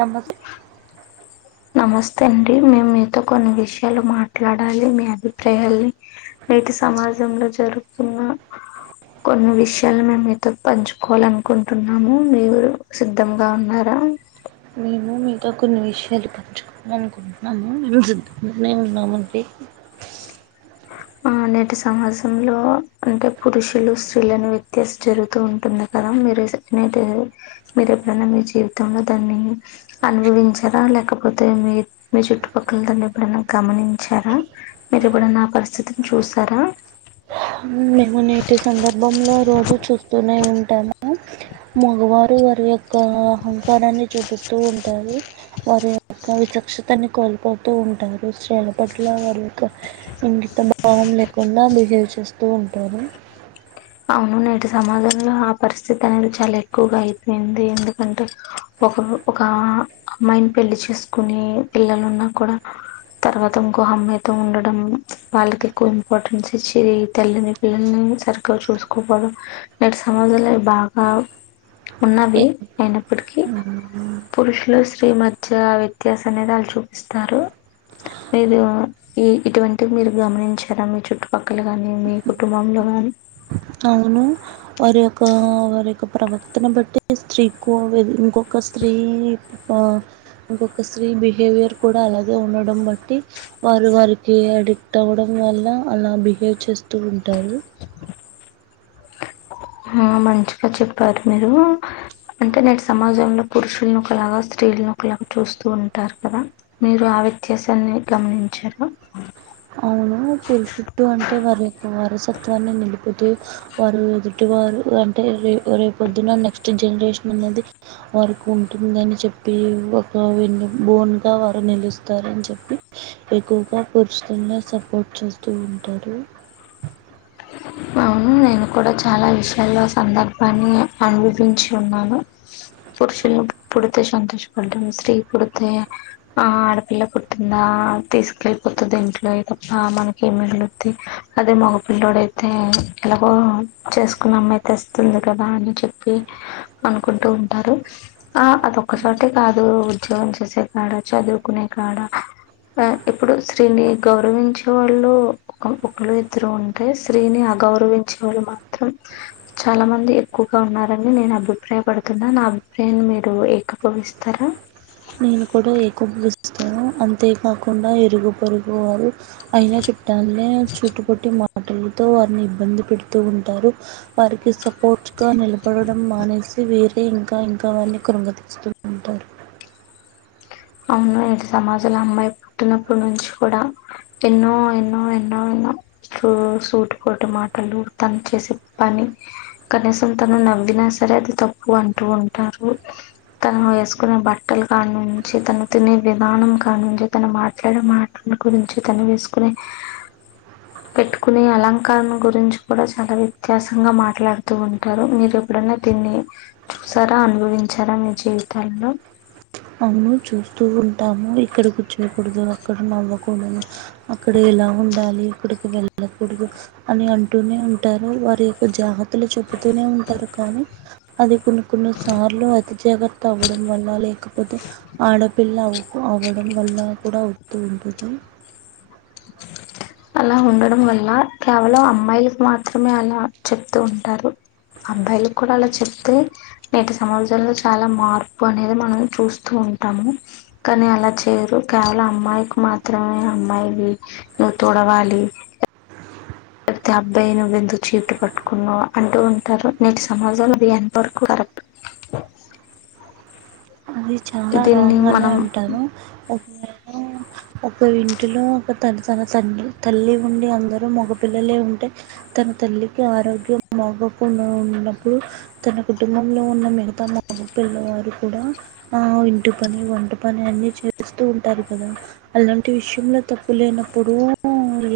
నమస్ నమస్తే అండి మేము మీతో కొన్ని విషయాలు మాట్లాడాలి మీ అభిప్రాయాల్ని నేటి సమాజంలో జరుగుతున్న కొన్ని విషయాలు మే మీతో పంచుకోవాల అనుకుంటున్నాము మీరు సిద్ధంగా ఉన్నారా మేము మీతో కొన్ని విషయాలు పంచుకోవాలనుకుంటున్నాను మేము సిద్దంగానే ఉన్నామండి ఆ నేటి సమాజంలో అంటే పురుషులు స్త్రీలను వ్యత్యస జరుగుతూ ఉంటుంది కదా మీరు నేటి మీరు ఎప్పుడైనా మీ జీవితంలో దాన్ని అనుభవించారా లేకపోతే మీ మీ చుట్టుపక్కల దాన్ని ఎప్పుడైనా గమనించారా మీరు ఎప్పుడైనా పరిస్థితి అతను చూసారా మేము నేటి సందర్భంలో రోజు చూస్తూనే ఉంటాము మగవారు వారి యొక్క అహంకారాన్ని చూపిస్తూ ఉంటారు వారి యొక్క విచక్షతని కోల్పోతూ ఉంటారు స్త్రీల పట్ల వారి యొక్క ఇంగీత భావం లేకుండా బిహేవ్ చేస్తూ ఉంటారు అవును నటి సమాజంలో ఆ పరిస్థితి అనేది చాలా ఎక్కువగా అయిపోయింది ఎందుకంటే ఒక ఒక అమ్మాయిని పెళ్లి చేసుకుని పిల్లలు ఉన్నా కూడా తర్వాత ఇంకో అమ్మాయితో ఉండడం వాళ్ళకి ఎక్కువ ఇంపార్టెన్స్ ఇచ్చేది తల్లిని పిల్లల్ని సరి చూసుకోపోవడం నేటి సమాజంలో బాగా ఉన్నవి అయినప్పటికీ పురుషులు స్త్రీ మధ్య వ్యత్యాస అనేది వాళ్ళు చూపిస్తారు మీరు ఈ ఇటువంటివి మీరు గమనించారా మీ చుట్టుపక్కల గాని మీ కుటుంబంలో గాని అవును వారి యొక్క వారి యొక్క ప్రవర్తన బట్టి స్త్రీకు ఇంకొక స్త్రీ ఇంకొక స్త్రీ బిహేవియర్ కూడా అలాగే ఉండడం బట్టి వారు వారికి అడిక్ట్ అవ్వడం వల్ల అలా బిహేవ్ చేస్తూ ఉంటారు ఆ మంచిగా చెప్పారు మీరు అంటే నేటి సమాజంలో పురుషులను ఒకలాగా స్త్రీలను ఒకలాగా చూస్తూ ఉంటారు కదా మీరు ఆ వ్యత్యాసాన్ని గమనించార అవును పురుషుడు అంటే వారి యొక్క వారసత్వాన్ని నిలుపుతూ వారు ఎదుటి వారు అంటే రే రేపొద్దున నెక్స్ట్ జనరేషన్ అన్నది వారికి ఉంటుందిని చెప్పి ఒక వెను బోన్ గా వారు నిలుస్తారని చెప్పి ఎక్కువగారు స్తుంగా సపోర్ట్ చేస్తూ ఉంటారు అవును నేను కూడా చాలా విషయాల్లో సందర్భాన్ని అనుభవించి ఉన్నాను పురుషులు పుడితే సంతోషపడ్డాం స్త్రీ పుడితే ఆ ఆడపిల్ల పుట్టిందా తీసుకెళ్ళిపోతుంది ఇంట్లో తప్ప మనకి ఏమి మిగులుద్ది అదే మగపిల్లోడై అయితే ఎలాగో చేసుకున్నామయి అయితే వస్తుంది కదా అని చెప్పి అనుకుంటూ ఉంటారు ఆ అదొక్క చోటే కాదు ఉద్యోగం చేసే కాడ చదువుకునే కాడ ఆ ఇప్పుడు స్త్రీని గౌరవించే వాళ్ళు ఒక ఒకళు ఇద్దరు ఉంటే స్త్రీని అగౌరవించే వాళ్ళు మాత్రం చాలా మంది ఎక్కువగా ఉన్నారని నేను అభిప్రాయపడుతున్నా నా అభిప్రాయాన్ని మీరు ఏకభవిస్తారా నేను కూడా ఎక్కువ ఏకీభవిస్తాను అంతేకాకుండా ఇరుగు పరుగు వారు అయిన చుట్టల్నే చుట్టు పొట్టి మాట్ మాటలతో వారిని ఇబ్బంది పెడుతూ ఉంటారు వారికి సపోర్ట్గా నిలబడడం మానేసి వేరే ఇంకా ఇంకా వారిని క్రుంగతీస్తూ ఉంటారు అవును సమాజంలో అమ్మాయి పుట్టినప్పుడు నుంచి కూడా ఎన్నో ఎన్నో ఎన్నో ఎన్నో సూటు పోట మాటలు తను చేసే పని కనీసం తను నవ్వినా సరే అది తప్పు అంటూ ఉంటారు తను వేసుకునే బట్టలు కాని తను తినే విధానం కానించి తను మాట్లాడే మాటల గురించి తను వేసుకునే పెట్టుకునే అలంకారం గురించి కూడా చాలా వ్యత్యాసంగా మాట్లాడుతూ ఉంటారు మీరు ఎప్పుడైన్నా తిని చూసారా అనుభవించారా మీ జీవితంలో అవును చూస్తూ ఉంటాము ఇక్కడ కూర్చోకూడదు అక్కడ నవ్వకూడదు అక్కడ ఎలా ఉండాలి ఇక్కడికి వెళ్ళకూడదు అని అంటూనే ఉంటారు వారి యొక్క జాగ్రత్తలు చెపుతూనే ఉంటారు కానీ అది కొన్ని కొన్ని సార్లు అతి జాగ్రత్త అవ్వడం వల్ల లేక పోతే ఆడపిల్ల అవ అవడం వల్ల కూడా అవుతూ ఉంటుది అలా ఉండడం వల్ల కేవలం అమ్మాయిలకు మాత్రమే అలా చెప్తూ ఉంటారు అబ్బాయిలకి కూడా అలా చెప్తే నేటి సమాజంలో చాలా మార్పు అనేది మనం చూస్తూ ఉంటాము కానీ అలా చేయరు కేవలం అమ్మాయికి మాత్రమే అమ్మాయివి ను తొడవాలి లేపోతే అబ్బాయి నువ్వెందుకు చీపురు పట్టుకున్నావు అంటూ ఉంటారు నేటి సమాజంలో అది ఎంతవరకు కరెక్ట్ అది చాలా దీన్ని రాంగ్గానే మనం అంటాను ఒమ్మె ఒక ఇంటిలో ఒక తల్ తన తండ్ తల్లి ఉండి అందరూ మగపిిల్లలే ఉంటే తన తల్లికి ఆరోగ్యం మగకుండా ఉన్నప్పుడు తన కుటుంబంలో ఉన్న మిగతా మగపిల్ల వారు కూడా ఆ ఇంటి పని వంట పని అన్ని చేస్తూ ఉంటారు కదా అలాంటి విషయంలో తప్పు లేనప్పుడు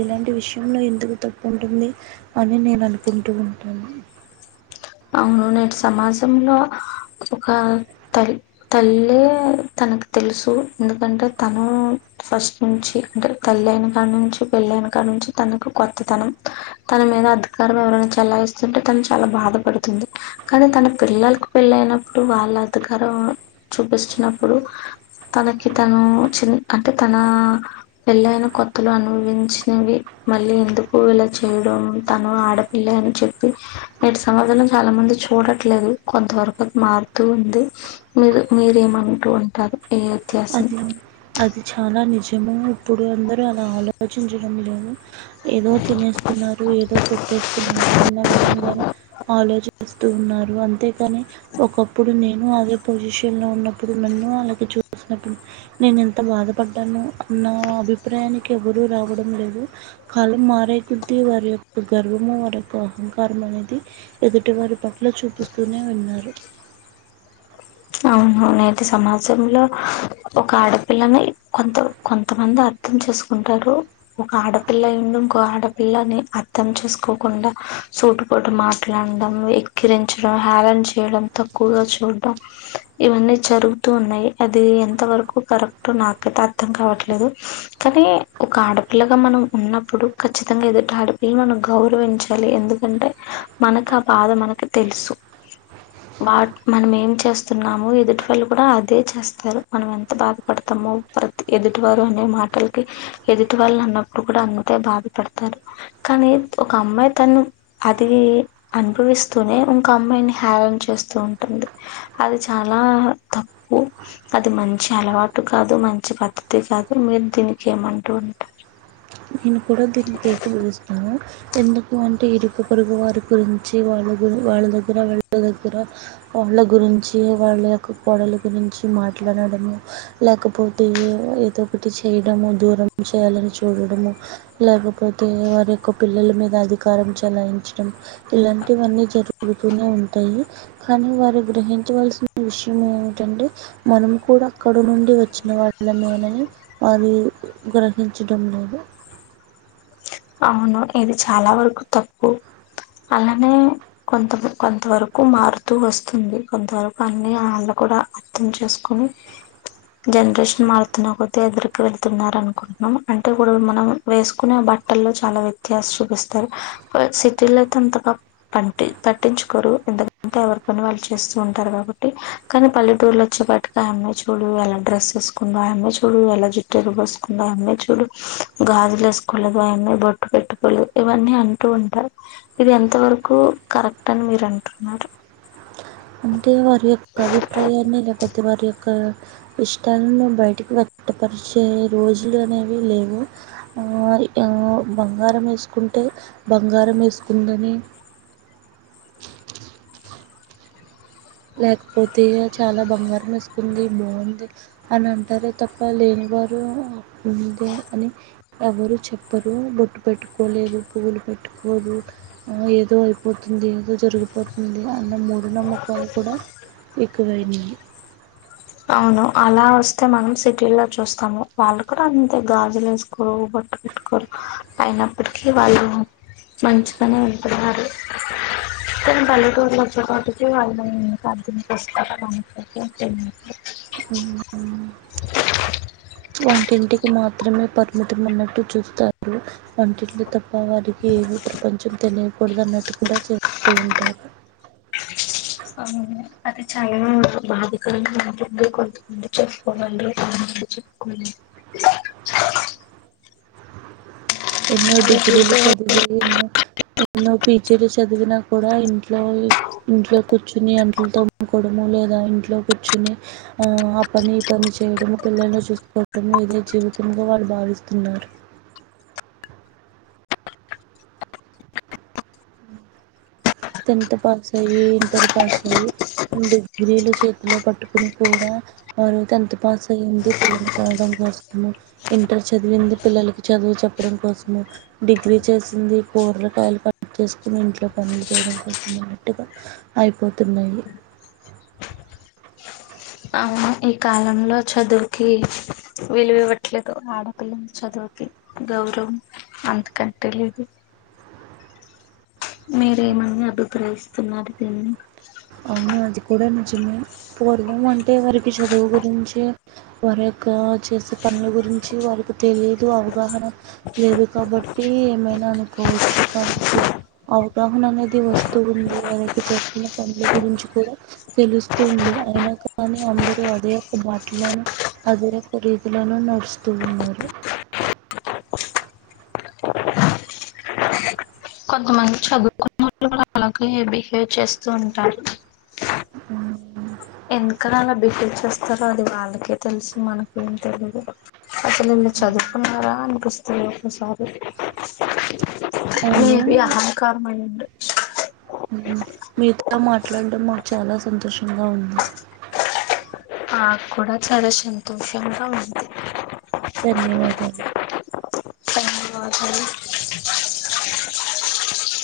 ఇలాంటి విషయంలో ఎందుకు తప్పు ఉంటుంది అని నేను అనుకుంటూ ఉంటాను అవును న సమాజంలో ఒక తల్ తల్లి తనకు తెలుసు ఎందుకంటే తను ఫస్ట్ నుంచి అంటే తల్ అయిన కాడి నుంచి పెళ్ళ అయిన కాడి నుంచి తనకు కొత్తతనం తన మీద అధికారం ఎవరనా చెల్లాయిస్తుంటే తను చాలా బాధపడుతు తుంది కానీ తన పిల్లలకు పెళ్ళ అయినప్పుడు వాళ్ళ అధికారం చూపిచ్చినప్పుడు తనకి తను చిన్న అంటే తన పెళ్ళయిన కొత్తలు అనుభవించినవి మళ్ళీ ఎందుకు ఇలా చేయడం తను ఆడపిల్ల అని చెప్పి నేటి సమాధానం చాలా మంది చూడట్లేదు కొంత వరకు మారుతూ ఉంది మీరు మీరేమంటూ ఉంటారు ఏ అది అది చాలా నిజం ఏమో ఇప్పుడు అందరూ అలా ఆలోచించడం లేదు ఏదో తినేస్తున్నారు ఏదో పెట్టేస్తున్నారు అన్న విధంగానే ఆలోచిస్ టు ఉన్నారు అంతేకాని ఒకప్పుడు నేను అదే పొజిషన్ లో ఉన్నప్పుడు నన్ను వాళ్ళకు చూ సినపుడు నేను ఎంత బాధపడ్డాను అ నా అభిప్రాయానికి ఎవరూ రావడం లేదు కాలం మారే కొద్ద వారి యొక్క గర్వము వారి యొక్క అహంకారం అనేది ఎదుటివారి పట్ల చూపిస్తూనే ఉన్నారు అవును నేటి సమాజంలో ఒక ఆడపిల్లని కొంత కొంతమంది అర్థం చేసుకుంటారు ఒక ఆడపిల్ల ఉండి ఇంకో ఆడపిల్లని అర్థం చేసుకోకుండా సూటు పోటు మాట్లాడడం ఎక్కిరించడం హేరన్ చేయడం తక్కువగా చూడడం ఇవన్నీ జరుగుతూ ఉన్నాయి అది ఎంత వరకు కరెక్ట్ నాకతే అర్థం కావట్లేదు కానీ ఒక ఆడపిల్లగా మనం ఉన్నప్పుడు ఖచ్చితంగా ఎదుటి ఆడపిల్ల మనం గౌరవించాలి ఎందుకంటే మనకు ఆ బాధ మనకి తెలుసు వా మనం ఏం చే చేస్తున్నాము ఎదుటి వాళ్ళు కూడా అదే చేస్తారు మనం ఎంత బాధపడతామో ప్రతి ఎదుటివారు అనే మాటలకి ఎదుటి వాళ్ళు అన్నప్పుడు కూడా అంతే బాధపడతారు కానీ ఒక అమ్మాయి తను అది అనుభవిస్తూనే ఇంక అమ్మాయిని హేరన్ చేస్తూ ఉంటుంది అది చాలా తప్పు అది మంచి అలవాటు కాదు మంచి పద్ధతి కాదు మీరు దీనికి ఏమంటూ ఉంటారు నేను కూడా దీనికి ఏకీభవిస్తాను ఎందుకు అంటే ఇరుక పొరుగు వారి గురించి వాళ్ళ గురి వాళ్ళ దగ్గర వాళ్ళ దగ్గర వాళ్ళ గురించి వాళ్ళ యొక్క కోడల గురించి మాట్లాడడము లేకపోతే ఏదో ఒకటి చేయడము దూరం చేయాలని చూడడము లేకపోతే వారి యొక్క పిల్లల మీద అధికారం చెలాయించడం ఇలాంటివన్నీ జరుగుతూనే ఉంటాయి కానీ వారు గ్రహించవలసిన విషయం ఏమిటంటే మనం కూడా అక్కడ నుండి వచ్చిన వాళ్ళమేనని వారి గ్రహించడం లేదు అవును ఇది చాలా వరకు తప్పు అలానే కొంత కొంత వరకు మారుతూ వస్తుంది కొంతవరకు అన్ని వాళ్ళ కూడా అర్థం చేసుకుని జనరేషన్ మారుతున్నా కొతే ఎదురికి వెళతున్నారు అనుకుంటున్నాం అంటే కూడా మనం వేసుకునే బట్ టల్లో చాలా వ్యత్యాస చూపిస్తారు సిటీలో అయితే అంతగా ప పట్టించుకోరు ఎంతకంటే ఎవరి పని వాళ్ళు చేస్తూ ఉంటారు కాబట్టి కానీ పల్లెటూర్లో వచ్చేపాటుగా అమ్మ చూడు ఎలా డ్రెస్ వేసుకుందో ఆ అమ్ చూడు ఎలా జుట్టటు రు పోసుకుందో ఆ అమ్మే చూడు గాజులు ఏసుకోలేదు ఆ అమ్మాయి బొట్టు పెట్టుకోలు ఇవన్నీ అంటూ ఉంటారు ఇది ఎంత వరకు కరెక్ట్ అని మీరు అంటున్నారు అంటే వారి యొక్క అభిప్రాయాన్ని లేకపోతే వారి యొక్క ఇష్టాలను బయటికి వెట్టపరిచే రోజులు అనేవి లేవు బంగారం వేసుకుంటే బంగారం వేసుకుందని లేకపోతే చాలా బంగారం వేసుకుంది బాగుంది అని అంటారే తప్ప లేనివారు ఉంది అని ఎవరు చెప్పరు బొట్టు పెట్టుకోలేదు పువ్వులు పెట్టుకోదు ఆ ఏదో అయిపోతుంది ఏదో జరిగిపోతుంది అన్న మూడు నమ్మకాలకు కువైనయ్ అవును అలా వస్తే మనం సిటీల్లో చూస్తాము వాళ్ళు కూడా అంతే గాజులు వేసుకోరు బొట్ట పెట్టుకోరు అయినప్పటికీ వాళ్ళు మంచిగానే ఉంటున్నారు దను పల్లెటూరుుల వచ్చేపాటికి వాళ్ళుస్తారు ఉమ్. వంటింటికి మాత్రమే పరిమితం అన్నట్టు చూస్తారు వంటింటి తప్పు వారినికి ఏమి ప్రపంచం తినయ కూడదు అన్నట్టు కూడా చేప్పుతు ఉంటారు అ అది చాలా బాధకంగా ఉంటుంది కొంతమంది చెప్పుకోగలరు కొంతంది చెప్పుకోలేరు ఎన్నో అలా డిగ్రీ లు చూసే చదివి ఎన్నో పీచీలు చదివినా కూడా ఇంట్లో ఇంట్లో కూర్చుని అంట్లు తోముకోవడము లేదా ఇంట్లో కూర్చుని ఆ పని ఈ పని చేయడము పిల్లలను చూసుకోవడము ఇదే జీవితంగా వాళ్ళు భావిస్తున్నారు టెన్త్ పాస్ అయ్యి ఇంటర్ పాస్ అయ్యి డిగ్రీలు చేతిలో పట్టుకుని కూడా వారు టెన్త్ పాస్ అయ్యింది పిల్లని కనడం కోసము ఇంటర్ చదివింది పిల్లలకి చదువు చెప్పడం కోసము డిగ్రీ చేసింది కూరలకాయలు కట్ చేసుకుని ఇంట్లో పలు డం కో మాటగా అయిపోతున్నాయి అవును ఈ కాలంలో చదువుకి విలువ ఇవ్వట్లేదు ఆడపిల్లల చదువుకి గౌరవం అంతకట్టే లేదు మీరేమన్న అభిప్రాయస్ న్నారు దిని అవును అది కూడా నిజమే పూర్వం అంటే వారికి చదువు గురించి వారి యొక్క చేసే పనుల గురించి వారికి తెలియదు అవగాహన లేదు కాబట్టి ఏమైనా అనుకోవచ్చు కానీ ఇప్పుడు అవగాహన అనేది వస్తుూ ఉంది వారి యొక్క చేస్తున్న పనుల గురించి కూడా తెలుస్తుంది అయినా కానీ అందరూ అదే ఒక బాటలను అదే ఒక రీతిలను నడుస్తూ ఉన్నారు కొంతమంది చదువుకున్నట్లు అలాగే బిహేవ్ చేస్తూ ఉంటారు ఉ ఎందుకని అలా బిటహేవ్ చేస్తారో అది వాళ్ళకే తెలుసు మనకేం తెలీదు అసలు నిన్ను చదువుకున్నారా అ కస్త ప్రసారు అవును మేబి అహంకారమ అయ్యడు మీతో మా ట్లాడం మాకు చాలా సంతోషంగా ఉంది నాక్కూడా చాలా సంతోషంగా ఉంది ధన్యవాదాలు ధన్వాద [unintelligible]